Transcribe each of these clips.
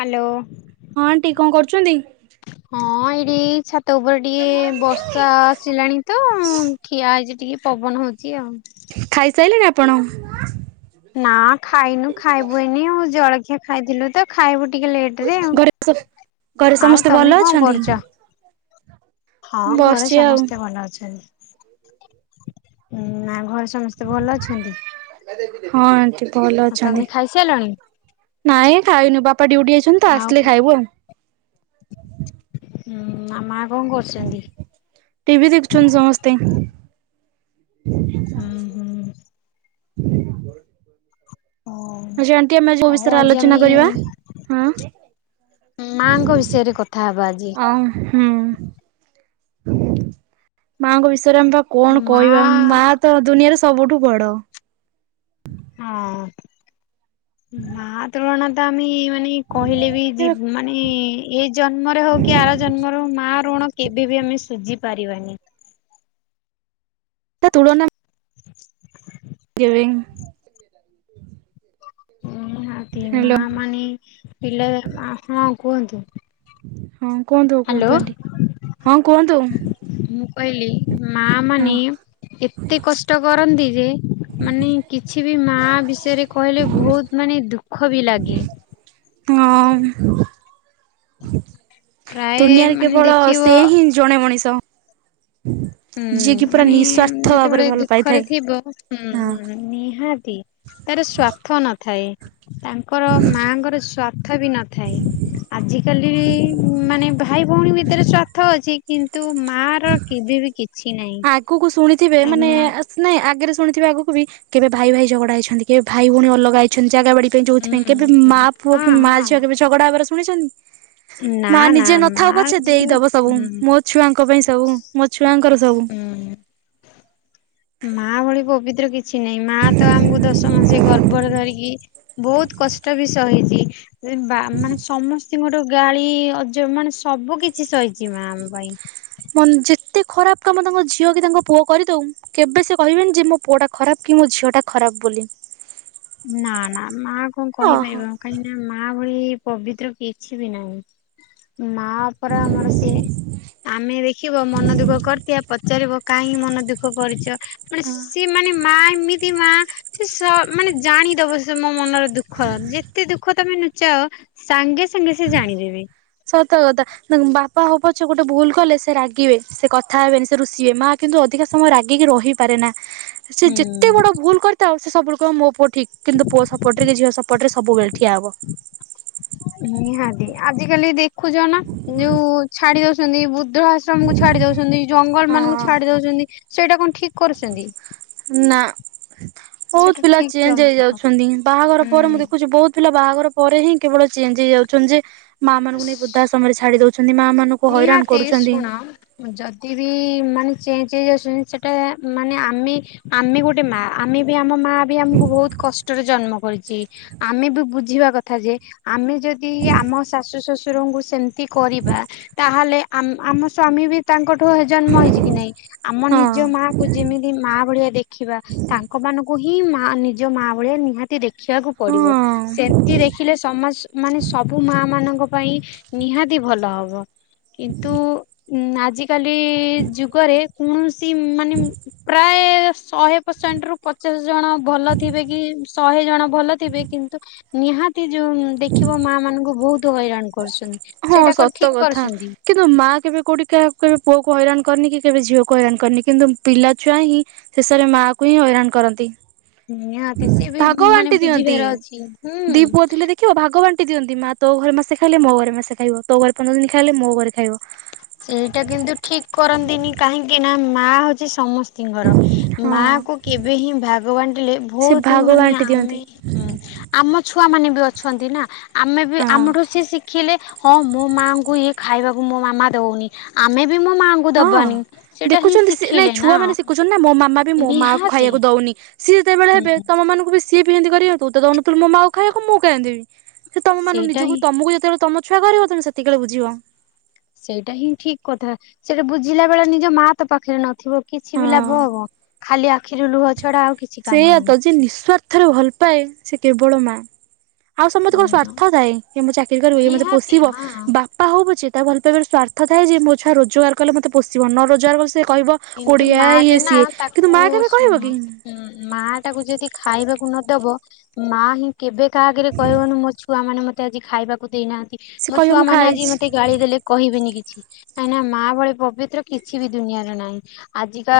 Hello. ହଁ aunty କଣ କରୁଛନ୍ତି? ହଁ ଏଇଠି ଛାତ ଉପରେ ଟିକେ ବର୍ଷା ଆସିଲାଣି ତ ମୁଁ ଠିଆ ହେଇଛି ଟିକେ ପବନ ହଉଛି ଆଉ। ଖାଇସାଇଲେଣି ଆପଣ? ନା ଖାଇନୁ ଖାଇବୁ ଏଇନେ ଆଉ ଜଳଖିଆ ଖାଇଥିଲୁ ତ ଖାଇବୁ ଟିକେ ଲେଟ ରେ ଆଉ। ଘରେ ସ ଘରେ ଆଉ ସମସ୍ତେ ଭଲ ତମେ କଣ ଅଛନ୍ତି? କରୁଛ? ହଁ ଘରେ ବସିଛି ଆଉ। ସମସ୍ତେ ଭଲ ଅଛନ୍ତି। ନା ଘରେ ସମସ୍ତେ ଭଲ ଅଛନ୍ତି? [inaudible] ହଁ ଆଣ୍ଟି। ଭଲ ଆଉ ଅଛନ୍ତି। ତମେ ଖାଇସାରିଲଣି? ନାଇଁ ଖାଇନୁ ବାପା ଡିଉଟି ଯାଇଛନ୍ତି ତ ଆଉ ଆସିଲେ ଖାଇବୁ ଆଉ। [inaudible] ହୁଁ ମା ମା କଣ କରୁଛନ୍ତି? ଟିଭିି ଦେଖୁଛନ୍ତି ସମସ୍ତେ। ହୁଁ ହୁଁ। ହଉ। ଆଜି ଆଣ୍ଟି ଆମେ କୋଉ ହଉ ବିଷୟରେ ଆଜି ଆମେ ଆଲୋଚନା କରିବା ହଁ ମାଙ୍କ ବିଷୟରେ କଥା ହବା ଆଜି। ଅ ହୁଁ। [inaudible] ମାଆଙ୍କ ବିଷୟରେ ଆମେ ବା କଣ ମା କହିବା। ମା ତ ଦୁନିଆରେ ସବୁଠୁ ବଡ। ହଁ। ମା ତ ତ ଆମେ ମାନେ କହିଲେ ବି ଯି ମାନେ ଏ ଜନ୍ମରେ ହଉ କି ଆର ଜନ୍ମରେ ହଉ ମା ଋଣ କେବେ ବି ଆମେ ସୁଝି ପାରିବାନି। ତା ତୁଳନା [unintelligible] ଗିଭିଂ ନିହାତି ହ୍ୟାଲୋ ମା ମାନେ ପିଲା ଆ ହଁ କୁହନ୍ତୁ, ହଁ କୁହନ୍ତୁ, ହ୍ୟାଲୋ କୁହନ୍ତୁ, ଆଣ୍ଟି। ହଁ କୁହନ୍ତୁ, ମୁଁ କହିଲି ମା ମାନେ ହଁ ଏତେ କଷ୍ଟ କରନ୍ତି ଯେ ମାନେ କିଛି ବି ମା ବିଷୟରେ କହିଲେ ବହୁତ ମାନେ ଦୁଃଖ ବି ଲାଗେ ହ ମ ପ୍ରାୟ ଦୁନିଆରେ ମାନେ କେବଳ ସେ ଦେଖିବ ହିଁ ଜଣେ ମଣିଷ ହୁଁ ଯିଏ କି ପୁରା ମାନେ ନିଃସ୍ୱାର୍ଥ ଭାବରେ ଯେତେବେଳେ ଭଲ ପାଇଥାଏ। ଦୁଃଖରେ ଥିବ ହ ହଁ ନିହାତି ତାର ସ୍ଵାର୍ଥ ନଥାଏ। ତାଙ୍କର ମାଙ୍କ ର ସ୍ୱାର୍ଥ ବି ନଥାଏ। ଆଜିକାଲି ମାନେ ଭାଇ, ଭଉଣୀ ଭିତରେ ସ୍ୱାର୍ଥ ଅଛି କିନ୍ତୁ କିନ୍ତୁ ମା ର କେବେ ବି କିଛି ନାହିଁ। କୁ କୁ ଶୁଣିଥିବେ ତା ମାନେ ମା ଆ ସ୍ ନାଇଁ ଆଗରେ ଶୁଣିଥିବେ ଆଗକୁ ବି କେବେ ଭାଇ, ଭାଇ ଝଗଡା ହେଇଛନ୍ତି। କେବେ ଭାଇ, ଭଉଣୀ ଅଲଗା ହେଇଛନ୍ତି। ଜାଗା ବାଡି ହୁଁ ଯୋଉଥିପାଇଁ କେବେ ହୁଁ। ମା ପୁଅ ହଁ କି ମା ହଁ ଝିଅ କେବେ ଝଗଡା ହବାର ଶୁଣିଛନ୍ତି? ନା ମା ନା ନିଜେ ମା ନଥାଉ ପଛେ, ଝିଅ ଦେଇଦବ ସବୁ ହୁଁ। ମୋ ଛୁଆଙ୍କ ପାଇଁ ସବୁ, ମୋ ଛୁଆଙ୍କର ସବୁ, ହୁଁ ମା ଭଳି ପବିତ୍ର କିଛି ନାହିଁ। ମା ତ ଆମକୁ ଦଶ ମାସେ ଗର୍ଭରେ ଧରିକି ବହୁତ କଷ୍ଟ ବି ସହିଛି। ଏ ବା ମାନେ ସମସ୍ତିଙ୍କ ଠୁ ଗାଳି ଅଜ ମାନେ ସବୁ କିଛି ସହିଛି ମା ଆମ ପାଇଁ, ମନ ଯେତେ ଖରାପ କାମ ତାଙ୍କ ଝିଅ କି ତାଙ୍କ ପୁଅ କରିଦଉ କେବେ ସେ କହିବେନି ଯେ ମୋ ପୁଅ ଟା ଖରାପ କି ମୋ ଝିଅ ଟା ଖରାପ ବୋଲି ନା ନା ମା କଣ କହିପାରିବ, ଓହୋ କାହିଁକି ନା ମା ଭଳି ପବିତ୍ର କିଛି ବି ନାହିଁ। ମା ପରା ଆମର ସିଏ ଆମେ ଦେଖିବ ମନ ଦୁଃଖ କରିଥିବା ପଚାରିବ କାହିଁ ମନ ଦୁଃଖ କରିଛ, ମାନେ ସି ମାନେ ମା ଏମିତି ମା ସେ ସ ମାନେ ଜାଣିଦବ ସେ ମୋ ମନର ଦୁଃଖ ଯେତେ ଦୁଃଖ ତମେ ନୁଚାଅ ସାଙ୍ଗେ ସାଙ୍ଗେ ସେ ଜାଣିବେ ବି ସତ ଗତ ବାପା ହବ ପଛ ଗୋଟେ ଭୁଲ କଲେ ସେ ରାଗିବେ ସେ କଥା ହେବେନି ସେ ରୁଷିବେ ମା କିନ୍ତୁ ଅଧିକା ସମୟ ରାଗିକି ରହି ପାରେନା ସେ ଯେତେ ହୁଁ। ବଡ ଭୁଲ କରିଥାଉ ସେ ସବୁବେଳେ କହିବ ମୋ ପୁଅ ଠିକ କିନ୍ତୁ ପୁଅ ସପଟରେ କି ଝି ସପଟ ରେ ସବୁବେଳେଠିଆ ହବ ନିହାତି ଆଜିକାଲି ଦେଖୁଛ ନା ଯୋଉ ଛାଡି ଦଉ ମାନେ ବୁଦ୍ଧ ଆଶ୍ରମ କୁ ଛାଡି ଦଉଛନ୍ତି ଜଙ୍ଗଲ ମାନଙ୍କୁ ହଁ ଛାଡି ଦଉଛନ୍ତି ସେଇଟା କଣ ଠିକ କରୁଛନ୍ତି ନା ସେଇଟା ବହୁତ ପିଲା ଠିକ ଚେଞ୍ଜ ଜମା ହୁଁ। ହେଇଯାଉଛନ୍ତି ବାହାଘର ପରେ ମୁଁ ଦେଖୁଛି ବହୁତ ପିଲା ବାହାଘର ପରେ ହିଁ କେବଳ ଚେଞ୍ଜ ହେଇଯାଉଛନ୍ତି ଯେ ମା ମାନଙ୍କୁ ନେଇ ସ୍ ବୃଧା ସମୟରେ ଛାଡି ଦଉଛନ୍ତି ମା ମାନଙ୍କୁ ହଇରାଣ ନିହାତି କରୁଛନ୍ତି। ଶୁଣ ହମ ଯଦି ବି ମାନେ ଚେଞ୍ଜ ହେଇଯାଉଛନ୍ତି ସେଟା ମାନେ ଆମେ ଆମେ ଗୋଟେ ମା ଆମେ ବି ଆମ ମା ବି ଆମକୁ ବହୁତ କଷ୍ଟରେ ଜନ୍ମ କରିଛି ଆମେ ବି ବୁଝିବା କଥା ଯେ ଆମେ ଯଦି ଆମ ଶାଶୁ ଶଶୁ ଶୁରଙ୍କୁ ସେମତି କରିବା ତାହେଲେ ଆମ ଆମ ସ୍ଵାମୀ ବି ତାଙ୍କଠୁ ଜନ୍ମ ହେଇଛି କି ନହିଁ ଆମ ହଁ ନିଜ ମାଆ କୁ ଯେମିତି ମା ଭଳିଆ ଦେଖ ଖିବା ତାଙ୍କ ମାନଙ୍କୁ ହିଁ ମା ନିଜ ମା ଭଳିଆ ନିହାତି ଦେଖ ଦେଖିବାକୁ ପଡିବ ହଁ। ସେମିତି ଦେଖିଲେ ସମାଜ ମାନେ ସବୁ ମା ମାନଙ୍କ ପାଇ ନିହାତି ଭଲ ହବ କିନ୍ତୁ ଉ ଆଜି କାଲି ଯୁଗରେ କୌଣସି ମାନେ ପ୍ରାୟ ଶହେ ପରସେଣ୍ଟ ରୁ ପଚାଶ ଜଣ ଭଲ ଥିବେ କି ଶହେ ଜଣ ଭଲ ଥିବେ କିନ୍ତୁ ନିହାତି ଯୋଉ ଦେଖିବ ମା ମାନଙ୍କୁ ବହୁତ ହଇରାଣ କରୁଛନ୍ତି ହଁ ସେଇଟା କଣ ସତ ଠିକ କଥା କରୁଛନ୍ତି କିନ୍ତୁ ମା କେବେ କୋଉଠିକ କେବେ ପୁଅକୁ ହଇରାଣ କରିନି କି କେବେ ଝିଅକୁ ହଇରାଣ କରିନି କିନ୍ତୁ ପିଲାଛୁଆ ହିଁ ଶେଷରେ ମା କୁ ହିଁ ହଇରାଣ କରନ୍ତି ନିହାତି ସିଏ ଭାଗ ବି ମାନେ ବାଣ୍ଟି ବୁଝିବାର ଅଛି ହୁଁ କ ଭାଗ ବାଣ୍ଟି ଦିଅନ୍ତି ମା ତୋ ଘରେ ମାସେ ଖାଇଲେ ମୋ ଘରେ ମାସେ ଖାଇବ ତୋ ଘରେ ପନ୍ଦର ଦିନ ଖାଇଲେ ମୋ ଘରେ ଖାଇବ ସେଇଟା କିନ୍ତୁ ଠିକ କରନ୍ତିନି କାହିଁକି ନା ମା ହଉଛି ସମସ୍ ସ୍ଥିଙ୍କର ହଁ ମା କ କେବେ ହିଁ ଭାଗବାଣ୍ଟିଲେ ସେ ବହୁତ ଭାଗ ମାନେ ବାଣ୍ଟି ଦିଅନ୍ତି ଆମେ ହୁଁ ଆମ ଛୁଆ ମାନେ ବି ଅଛନ୍ତି ନା ଆମେ ବି ହଁ। ଆମଠୁ ସିଏ ଶିଖିଲେ ହଁ ମୋ ମାଙ୍କୁ ଇଏ ଖାଇବାକୁ ମୋ ମାମା ଦେଉନି ଆମେ ବି ମୋ ମାଆଙ୍କୁ ହଁ ଦବାନି ସେଇଟା ହିଁ ସେ ନାଇଁ ଶିଖିଲେ ନା ଛୁଆମାନେ ଦେଖୁଛନ୍ତି ନା ମୋ ମାମା ବି ମୋ ମା କୁ ନିହାତି। ଖାଇବାକୁ ଦଉନି ସିଏ ଯେତେବେଳେ ହୁଁ ହେବେ ହୁଁ। ତମ ମାନଙ୍କୁ ବି ସିଏ ପିହନ୍ତି କରିବ ତଉୁଥିଲୁୋ ମାକୁ ଖାଇବାକୁ ମୁଁ ଖାଇିବି ସେ ତମ ମାନ ସେଇଟା ହିଁ ନିଜକୁ ତମକୁ ଯେତେବେଳେ ତମ ଛୁଆ କରିବା ତମେ ସେତିକିବେଳେ ବୁଝିବ ସେଇଟା ହିଁ ଠିକ କଥା ସେଟା ବୁଝିଲା ବେଳେ ନିଜ ମା ତ ପାଖରେ ନଥିବ କିଛି ହଁ ବି ଲାଭ ହବ ଖାଲି ଆଖିରୁ ଲୁହ ଛଡା ଆଉ କିଛି କାମ ସେୟା ତ ଯେ ନିଃସ୍ଵାର୍ଥରେ ଭଲ ପାଏ ସେ କେବଳ ମା ଆଉ ସମସ୍ତେ କଣ ନାହିଁ। ସଵାର୍ଥ ଥାଏ ମୁଁ ଚାକିର କରିବି ମତେ ନିହାତି ପୋଷିବ ହଁ ବା ପା ହଉ ପଛେ ତା ଭଲ ପାଇବ ସ୍ୱାର୍ଥ ଥାଏ ଯେ ମୋ ଛୁଆ ରୋଜଗାର କଲେ ମତେ ପୋଷିବ ନ ରୋଜଗାର କଲେ ସେ କହିବ କିନ୍ତୁ କୋଡିଆ ମା ଇଏ ଟେ ନା ସିଏ କିନ୍ତୁ ତାକୁ ମା କେବେ ଶୁଣ କହିବ କି? ମା ତାାକୁ ଯଦି ଖାଇବାକୁ ନଦବ ମା ହିଁ କେବେ କାହା ଆଗରେ କହିବନି ମୋ ଛୁଆ ମାନେ ମତେ ତେ ଆଜି ଖାଇବାକୁ ଦେଇନାହାନ୍ତି ସେ ମୋ କହିବ ଛୁଆ ମୁଁ ମାନେ ଆଜି ଖାଇଛି ମତେ ଗାଳି ଦେଲେ କହିବେିନି କିଛି କାହିଁକି ନା ମା ଭଳି ପବିତ୍ର କିଛି ବି ଦୁନିଆରେ ନାହିଁ ଆଜିକା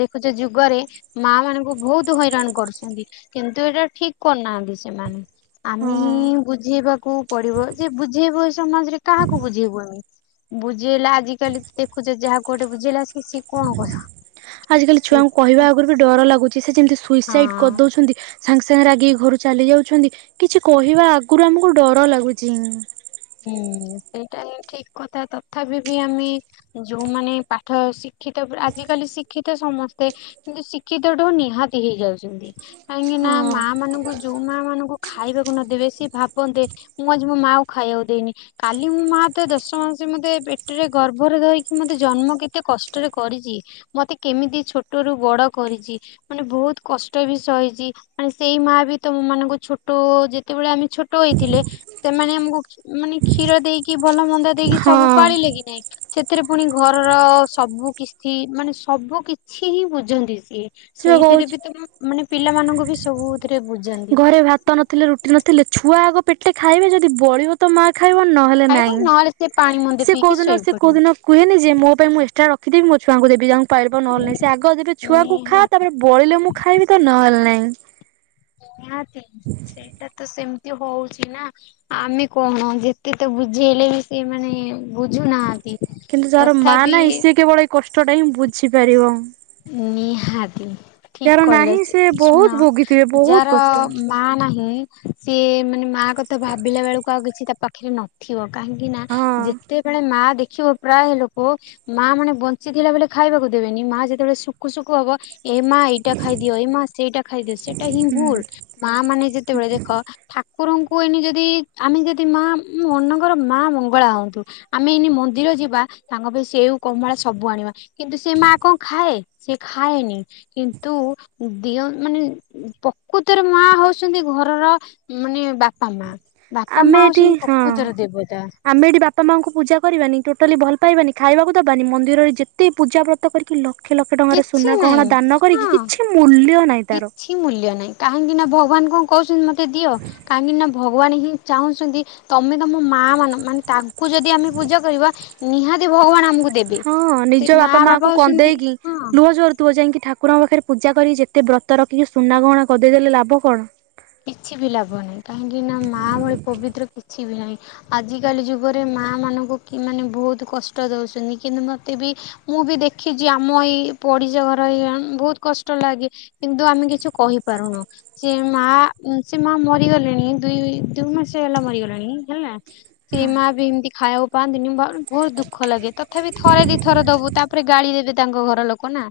ଦେଖୁଛ ଯୁଗରେ ମା ମାନଙ୍କୁ ବହୁତ ହଇରାଣ କରୁଛନ୍ତି କିନ୍ତୁ ଏଇଟା ଠିକ୍ କରନାହାନ୍ତିି ସେମାନେ ଆମେ ହଁ। ହିଁ ବୁଝେଇବାକୁ ପଡିବ ଯେ ବୁଝେଇବୁ ଏ ସମାଜରେ କାହାକୁ ବୁଝେଇବୁ ଆମେ ବୁଝେଇଲା ଆଜିକାଲି ଦେଖୁଛ ଯାହା କୋଉଟେ ବୁଝେଇଲା ସେଏ ସିଏ କଣ କହିବ ଆଜ କାଲି ଛୁଆଙ୍କୁ କହିବା ସେଇଥିପାଇଁ। ଆଗରୁ ବି ଡର ଲାଗୁଛି ସେ ଯେମିତି ସୁଇସାଇଡ ହଁ କରିଦଉଛନ୍ତି ସାଙ୍ଗେ ସାଙ୍ଗେ ରାଗିକି ଘରୁ ଚାଲି ଯାଉଛନ୍ତି କିଛି କହିବା ଆଗରୁ ଆମକୁ ଡର ଲାଗୁଛି ହ ହୁଁ [unintelligible] ସେଇଟା ହିଁ ଠିକ କଥା ତଥାପି ବି ଆମେ ଯୋଉମାନେ ପାଠ ଶିକ୍ଷିତ ଆଜିକାଲି ଶିକ୍ଷିତ ସମସ୍ତେ କିନ୍ତ ଶିକ୍ଷିତ ଟୁ ନିହାତି ହେଇଯାଉଛନ୍ତି କାହିଁକି ନା ହଁ ମା ମାନଙ୍କୁ ଯୋଉ ମା ମାନଙ୍କୁ ଖାଇବାକୁ ନ ଦେବେ ସିଏ ଭାବନ୍ତେ ମୁଁ ଆଜି ମୋ ମାଆ କୁ ଖାଇବାକୁ ଦେଇନି କାଲି ମୁଁ ମା ତ ଦଶ ମାସ ମୋତେ ପେଟରେ ଗର୍ଭରେ ଧରିକି ମୋତେ ଜନ୍ମ କେତେ କଷ୍ଟରେ କରିଛି ମତେ କେମିତି ଛୋଟ ରୁ ବଡ କରିଛି ମାନେ ବହୁତ୍ କଷ୍ଟ ବି ସହିଛି ଆ ସେଇ ମା ବି ତମ ମାନଙ୍କୁ ଛୋଟ ଯେତେବେଳେ ଆମେ ଛୋଟ ହେଇଥିଲେ ସେମାନେ ଆମକୁ ମାନେ କ୍ଷୀର ଦେଇକି ଭଲ ମନ୍ଦା ଦେଇକି ସବୁ ହଁ ପାଳିଲେ କି ନାଇଁ ସେଥିରେ ପୁଣି ଘରର ସବୁ କିସ୍ତି ମାନେ ସବୁ କିଛି ହିଁ ବୁଝନ୍ତି ସିଏ ସେ ବା ସେଇଥିରେ କହୁଛି ବି ତ ମୁ ମାନେ ପିଲାମାନଙ୍କୁ ବି ସବୁଥିରେ ବୁ ଘରେ ଭାତ ନଥିଲେ ରୁଟି ନଥିଲେ ଛୁଆ ଆଗ ପେଟେ ଖାଇବେ ଯଦି ବଳିିବ ତ ମା ଖାଇବ ନହେଲେ ଖାଇବ ନାଇଁ ନହେଲେ ସେ ପାଣି ମୁନ୍ଦେ ସେ ପିଇକି କୋଉଦିନ ଶୋଇ ସେ ପଡିବ। କୋଉଦିନ କୁହେନି ଯେ ମୋ ପାଇଁ ମୁଁ ଏକ୍ଟ୍ରା ରଖିଦବି ମୋ ଛୁଆଙ୍କୁ ଦେବି ତାଙ୍କୁ ପାଇରିବ ନହେଲେ ନାହିଁ ସେ ଆଗ ଦେବେ ଛୁଆକୁ ଖା ନିହାତି ତାପରେ ବଳିଲେ ମୁଁ ଖାଇବି ତ ନହେଲେ ନାହିଁ ନିହାତି ସେଇଟା ତ ସେମତି ହଉଛି ନା ଆମେ କଣ ଯେତେ ତ ବୁଝେଇଲେ ବି ସେ ମାନେ ବୁଝୁନାହାନ୍ତି। କିନ୍ତୁ ଯାହାର ମା ତଥାପି ନାହିଁ ସିଏ କେବଳ ଏଇ କଷ୍ଟଟା ହିଁ ବୁଝିପାରିବ। ନିହାତି ଠିକ ଯାହାର କହିଲ ନାହିଁ ସେ ବହୁତ ଶୁଣ ଭୋଗିଥିବେ ବହୁତ ଯାର କଷ୍ଟ ମା ନାହିଁ ସିଏ ମାନେ ମା କଥା ଭାବିଲା ବେଳକୁ ଆଉ କିଛି ତା ପାଖରେ ନ ଥିବ କାହିଁକି ନା ହଁ ଯେତେବେଳେ ମା ଦେଖିବ ପ୍ରାୟ ଲୋ କ ମା ମାନେ ବଞ୍ଚିଥିଲା ବଳେ ଖାଇବାକୁ ଦେବେନି ମା ଯେତେବେଳେ ଶୁକୁ ଶୁକୁ ହବ ଏ ମା ଏଇଟା ଖାଇଦିଅ ଏ ମା ସେଇଟା ଖାଇଦିଅ ସେଇଟା ହିଁ ଭୁଲ ମା ମାନେ ଯେତେବେଳେ ଦେଖ ଠାକୁରଙ୍କୁ ଏଇନେ ଯଦି ଆମେ ଯଦି ମା ମନକର ମା ମଙ୍ଗଳା ହଅନ୍ତୁ। ଆମେ ଏଇନେ ମନ୍ଦିର ଯିବା ତାଙ୍କ ପାଇଁ ସେଉ, କମଳା ସବୁ ଆଣିବା କିନ୍ତୁ ସେ ମା କଣ ଖାଏ ସେ ଖାଏନି କିନ୍ତୁ ଦିଅଁ ମାନେ ପକୁତରେ ମା ହଉଚନ୍ତି ଘରର ମାନେ ବାପା ମା ବାପା ଆମେ ମା ଏଠି ହେଉଛନ୍ତି ହଁ ପକୁତରେ ଦେବତା। ଆମେ ଏଠି ବାପା ମାଆଙ୍କୁ ପୂଜା କରିବାନି ଟୋଟାଲି ଭଲ ପାଇବାନି, ଖାଇବାକୁ ଦବାନି ମନ୍ଦିରରେ ଯେତେ ପୂଜା ବ୍ର କରିକି ଲକ୍ଷେ ଲକ୍ଷେ ଟଙ୍କାର କିଛି ସୁନା ନାହିଁ ଗହଣା ଦାନ କରିକି ହଁ କିଛି ମୂଲ୍ୟ ନାହିଁ ତାର। କିଛି ମୂଲ୍ୟ ନାଇଁ କାହିଁକି ନା ଭଗବାନ କଣ କହୁଛନ୍ତି ମତେ ଦିଅ କାହିଁକି ନା ଭ ଭଗବାନ ହିଁ ଚାହୁଁଛନ୍ତି ତମେ ତମ ମା ମାନ ମାନେ ତାଙ୍କୁ ଯଦି ଆମେ ପୂଜା କରିବା ନିହାତି ଭଗବାନ ଆମକୁ ଦେବେ ହଁ ସେ ନିଜ ମା ବାପା ମାଙ୍କୁୁ ହଉଛନ୍ତି କନ୍ଦେଇକି ହଁ ଲୁହ ଝରୁଥିବ ଯାଇକି ଠାକୁରଙ୍କ ପାଖରେ ପୂଜା କରିକି ଯେତେ ବ୍ରତ ରଖିକି ସୁନା ଗହଣା ଗଦେଇଦେଲେ ଲାଭ କଣ? କିଛି ବି ଲାଭ ନାହିଁ କାହିଁକି ନା ମା ଭଳି ପବିତ୍ର କିଛି ବି ନାହିଁ। ଆଜିକାଲି ଯୁଗରେ ମା ମାନଙ୍କୁ କି ମାନେ ବହୁତ କଷ୍ଟ ଦଉଛନ୍ତି କିନ୍ତୁ ମୋତେ ବି ମୁଁ ବି ଦେଖିଚି ଆମ ଏଇ ପଡିଶା ଘର ହେଇକା ବହୁତ କଷ୍ଟ ଲାଗେ। କିନ୍ତୁ ଆମେ କିଛି କହିପାରୁନୁ ଯେ ମା ଉଁ ସେ ମା ମରିଗଲେଣି ଦୁଇ ଦୁଇ ମାସ ହେଲା ମରିଗଲେଣି ହେଲା ସେ ମା ବି ଏମିତି ଖାଇବାକୁ ପାଆନ୍ତିନି ମ ବହୁତ ଦୁଃଖ ଲାଗେ ତଥାପି ଥରେ ଦି ଥର ଦବୁ ତାପରେ ଗାଳି ଦେବେ ତାଙ୍କ ଘର ଲୋକ ନା।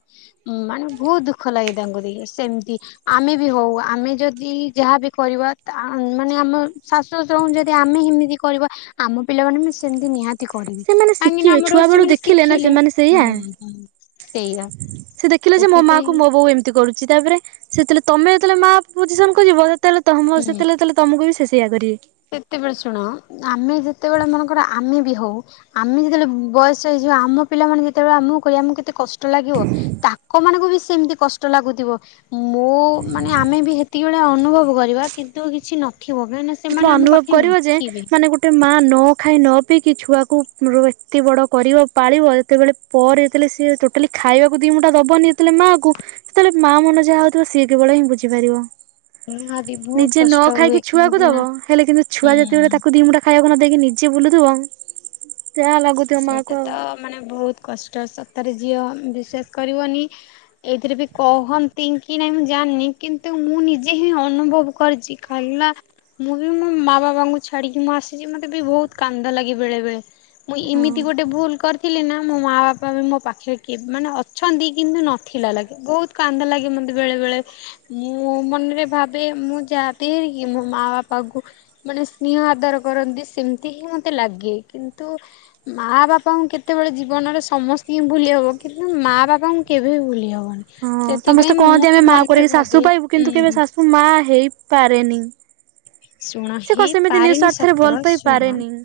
ମାନେ ବହୁତ ଦୁଃଖ ଲାଗେ ତାଙ୍କୁ ଦେଖି ସେମିତି ଆମେ ବି ହଉ ଆମେ ଯଦି ଯାହା ବିି କରିବା ଆ ମାନେ ଆମ ଶାଶୁ ଶଶୁରଙ୍କୁ ଯଦି ଆମେ ହେମିତି କରିବା ଆମ ପିଲାମାନେ ବି ସେମିତି ନିହାତ ଚି କରିବେ ସେମାନେ କାହିଁକିନା ଶିଖିବେ ଆମଠୁ ଛୁଆ ବେଳୁ ସେମାନେ ଦେଖିଲେ ନା ଶିଖିଲେ। ସେମାନେ ସେଇଆ ସେଇଆ ସେ ଦେଖିଲ ଯେ ମୋ ମା ସେଥିପାଇଁ କୁ ମୋ ବୋଉ ଏମତି ଚି କରୁଛି ତାପରେ ସେତେବେଳେ ତମେ ଯେତେବେଳେ ମା ପୋଜିସନ କୁ ଯିବ ସେତେବେଳେ ତମ ହୁଁ। ସେତେବେଳେ ଯେତେବେଳେ ତମକୁ ବି ସେ ସେଇଆ କରିବେ। ସେତେବେଳେ ଶୁଣ ଆମେ ଯେତେବେଳେ ମନେକର ଆମେ ବି ହଉ ଆମେ ଯେତେବେଳେ ବୟସ ହେଇଯିବ ଆମ ପିଲାମାନେେ ଯେତେବେଳେ ଆମକୁ କହିବେ ଆମକୁ କେତେ କଷ୍ଟ ଷ୍ଟ ଲାଗିବ ତାଙ୍କ ମାନଙ୍କୁ ବି ସେମିତି କଷ୍ଟ ଲାଗୁଥିବ ମୋ ମାନେ ଆମେ ବି ହେତ ହେତିକି ବେଳେ ଅନୁଭବ କରିବା କିନ୍ତୁ କିଛି ନଥିବ କାହିଁକି ନା ସେତେବେଳେ ଅନୁଭବ କରିବ ଯେ ମାନେ ଗୋ ଗୋଟେ ମା ନ ଖାଇ ନ ପିଇକି ଛୁଆକୁ [unintelligible] ଏତେ ବଡ କରିବ ପାଳିବ ଯେତେବେଳେ ପରେ ଯେତେେଳେ ସିଏ ଟୋଟାଲି ଖାଇବାକୁ ଦି ମୁୁଠା ଦବନି ଯେତେବେଳେ ମାଆ କୁ ସେତେବେଳେ ମା ମନ ଯାହା ହଉଥିବ ସିଏ କେବଳ ହିଁ ବୁଝିପାରିବ। ନିହାତି ବହୁତ କଷ୍ଟ ହୁଏ ହୁଁ। ତାକୁ ନା ଦେବ ହେଲେ କିନ୍ତୁ ଛୁଆ ଯେତେବେଳେ ତାକୁ ଦିମୁଠା ଖାଇବାକୁ ନ ଦେଇକି ନିଜେ ବୁଲୁଥିବ ଯାହା ଲାଗୁଥିବ ମାଆକୁ ସେଇଟା ଆଉ ତ ମାନେ ବହୁତ କଷ୍ଟ ସତରେ ଝିଅ ବିଶ୍ୱାସ କରିବନି ଏଇଥିରେ ବି କହନ୍ତି ଙ୍କି ନାଇଁ ମୁଁ ଜାଣିନି କିନ୍ତୁ ମୁଁ ନିଜେ ହିଁ ଅନୁଭବ କରିଚି। କାହିଁକି ନା ମୁଁ ବି ମୋ ମାଆ ବାବାଙ୍କୁ ଛାଡ଼ିକି ମୁଁ ଆସିଛି ମୋତେ ବି ବହୁତ୍ କାନ୍ଦ ଲାଗେ ବେଳେ ବେଳେ। ମୁଁ ହଁ। ଏମିତି ଗୋଟେ ଭୁଲ କର୍ ଥିଲି ନା ମୋ ମାଆ ବାପା ବି ମୋ ପାଖେ କେ ମାନେ ଅଛନ୍ତି କିନ୍ତୁ ନଥିଲା ଲାଗି ବହୁତ୍ କାନ୍ଦ ଲାଗେ ମତେ ବେଳେବେେଳେ। ମୁଁ ମନରେ ଭାବେ ମୁଁ ଯାହା ଦିଏ ଇଏ ମୋ ମା ବାପା କୁ ମାନେ ସ୍ନିହ ଆଦର କରନ୍ତି ସେମିତି ହିଁ ମତେ ଲାଗେ କିନ୍ତୁ ମାଆ ବାପାଙ୍କୁ କେତେବେଳେ ଜୀବନରେ ସମସ୍ତିଙ୍କୁ ଭୁଲି ହେବ କିନ୍ତୁ ମା ବାପାଙ୍କୁ କେବେ ବି ଭୁଲି ହେବନି। ହଁ ସମସ୍ତେ କହନ୍ତି ଆମେ ମା ପରିକି ଶାଶୁ ପାଇବୁ କିନ୍ତୁ କେବେ ହୁଁ ଶାଶୁ ମା ହେଇ-ପାରେନି। ଶୁଣ ସେ କଁ ସେମିତି ନି ହେଇପାରେନି ସ୍ୱାର୍ଥରେ ସତ ଭଲ ପାଇ ଶୁଣ ପାରେନି।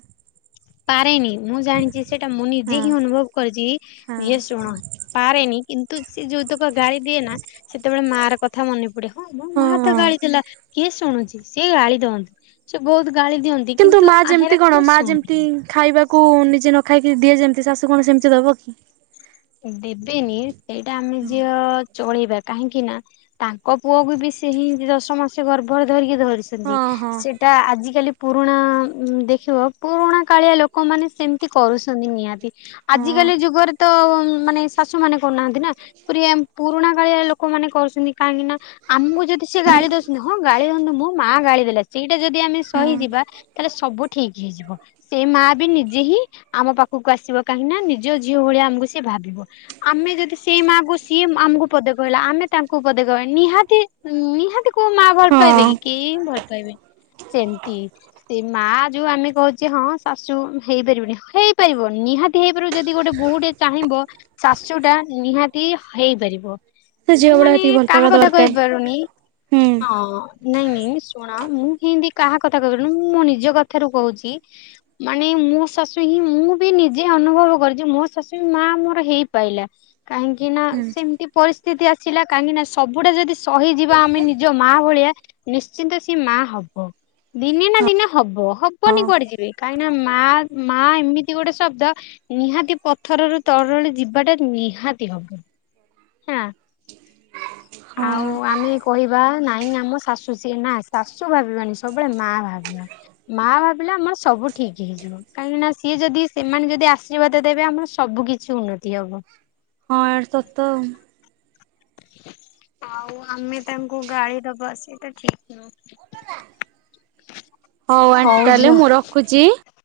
ପାରେନି ମୁଁ ଜାଣିଛି ସେଇଟା ମୁଁ ନିଜେ ହଁ ହିଁ ଅନୁଭବ କରିଛି ହଁ ଇଏ ଶୁଣ ପାରେନି କିନ୍ତୁ ସେ ଯୋଉତକ ଗାଳି ଦିଏ ନା ସେତେବେଳେ ମା ର କଥା ମନେ ପଡେ। ହଁ ମୋ ମା ତ ହଁ। ଗାଳି ଦେଲା କିଏ ଶୁଣୁଛି ସିଏ ଗାଳି ଦଅନ୍ତି ସେ ବହୁତ ଗାଳି ଦିଅନ୍ତି। କିନ୍ତୁ ମା ଯେମିତି ଆହେରା କଣ କିନ୍ତୁ ମା ଶୁଣେନି। ଯେମିତି ଖାଇବାକୁ ନିଜେ ନ ଖାଇକି ଦିଏ ଯେମିତି ଶାଶୁ କଣ ସେମିତି ଦବ କି? ଦେବେନି ଏଇଟା ଆମେ ଝିଅ ଚଳେଇବା କାହିଁକି ନା ତାଙ୍କ ପୁଅକୁ ବି ସେ ହିଁ ଦଶ ମାସ ଗର୍ଭରେ ଧରିକି ଧରିଛନ୍ତି ହଁ ହଁ ସେଟା ଆଜିିକାଲି ପୁରୁଣା ଦେଖିବ ପୁରୁଣା କାଳିଆ ଲୋକମାନେ ସେମିତି କରୁଛନ୍ତି ନିହାତି। ହଁ ଆଜିକାଲି ଯୁଗରେ ତ ମାନେ ଶାଶୁ ମାନେ କରୁନାହାନ୍ତି ନା। ପ୍ରିଏମ୍ ପୁରୁଣା କାଳିଆରେ ଲୋକମାନୋନେ କରୁଛନ୍ତି କାହିଁକି ନା ଆମକୁ ଯଦି ସେ ଗାଳି ଦଉଛନ୍ତି ହଁ ଗାଳି ହଅନ୍ତୁ ମୋ ମା ଗାଳି ଦେଲା ସେଇଟା ଯଦି ଆମେ ହଁ ସହିଯିବା ତାହେଲେ ସବୁ ଠିକି ହେଇଯିବ। ସେ ମାଆ ବି ନିଜେ ହିଁ ଆମ ପାଖକୁ ଆସିବ କାହିଁକି ନା ନିଜ ଝିଅ ଭଳିଆ ଆମକୁ ସେ ଭାବିବ ଆମେ ଯଦି ସେଇ ମାକୁ ସିଏ ଆମକୁ ପଦେ କହିଲା ଆମେ ତାଙ୍କୁ ପଦେ କହିବା ନିହାତିି ନିହାତି କୋଉ ମା ଭଲ ପାଇବେ ହଁ କି? କେହି ଭଲ ପାଇବେନି ସେମତି ସେ ମା ଯୋଉ ଆମେ କହୁଛେ ହଁ ଶାଶୁ ହେଇପାରିବନି ହେଇପାରିବ ନିହାତି ହେଇପାରିବ ଯଦି ଗୋଟେ ବହୁଟେ ଚାହିଁବ ଶାଶୁଟା ନିହା ତି ହେଇପାରିବ ସେ ମୁଁ ଝିଅ ଭଳିଆ ମାନେ ହେତିକି ଭଲ ପାଇବା କାହା କଥା ଦରକାର। କହିପାରୁନି ହୁଁ ହଁ। ନାଇଁ ନାଇଁ ଶୁଣ ମୁଁ ହିଁତୀ କାହା କଥା କହପାରିବିନି ମୁଁ ମୋ ନିଜ କଥାରୁ କହୁଛି ମାନେ ମୁଁ ଶାଶୁ ହିଁ ମୁଁ ବି ନିଜେ ଅନୁଭବ କରୁଛି ମୋ ଶାଶୁ ମା ମୋର ହେଇପାଇଲା କାହିଁକି ନା ହୁଁ ସେମିତି ପରିସ୍ଥିତି ଆସିଲା କାହିଁକି ନା ସବୁଟା ଯଦି ସହିଯିବା ଆମେ ନି ଜ ମା ଭଳିଆ ନିଶ୍ଚିନ୍ତ ସିଏ ମା ହବ ଦିନେ ନା ଦିନେ ହବ ହବ ହବନି ହଁ କୁଆଡେ ଯିବେ କାହିଁକି ନା ମା ମା ଏମିତି ଗୋଟେ ଶବ୍ଦ ନିହାତି ପ ଥର ରୁ ତରଳି ଯିବାଟା ନିହାତି ହବ ହାଁ। ହଁ ଆଉ ଆମେ କହିବା ନାଇଁ ଆମ ଶାଶୁ ସିଏ ନା ଶାଶୁ ଭାବିବାନି ସବୁବେଳେ ମା ଭାବିବା। ମା ଭାବିଲେ ଆମର ସବୁ ଠିକି ହେଇଯିବ। କାହିଁକି ନା ସିଏ ଯଦି ସେମାନେ ଯଦି ଆଶୀର୍ବାଦ ଦେବେ ଆମର ସବୁ କିଛି ଉନ୍ନତି ହେବ। ହଁ ଆଡ୍ ସତ ଆଉ। ଆଉ ଆମେ ତାଙ୍କୁ ଗାଳି ଦବା ସେଟା ଠିକ୍ ନୁହଁ। ହଉ ଆଣ୍ଟି ତାହେଲେ ମୁଁ ରଖୁଛି ‌।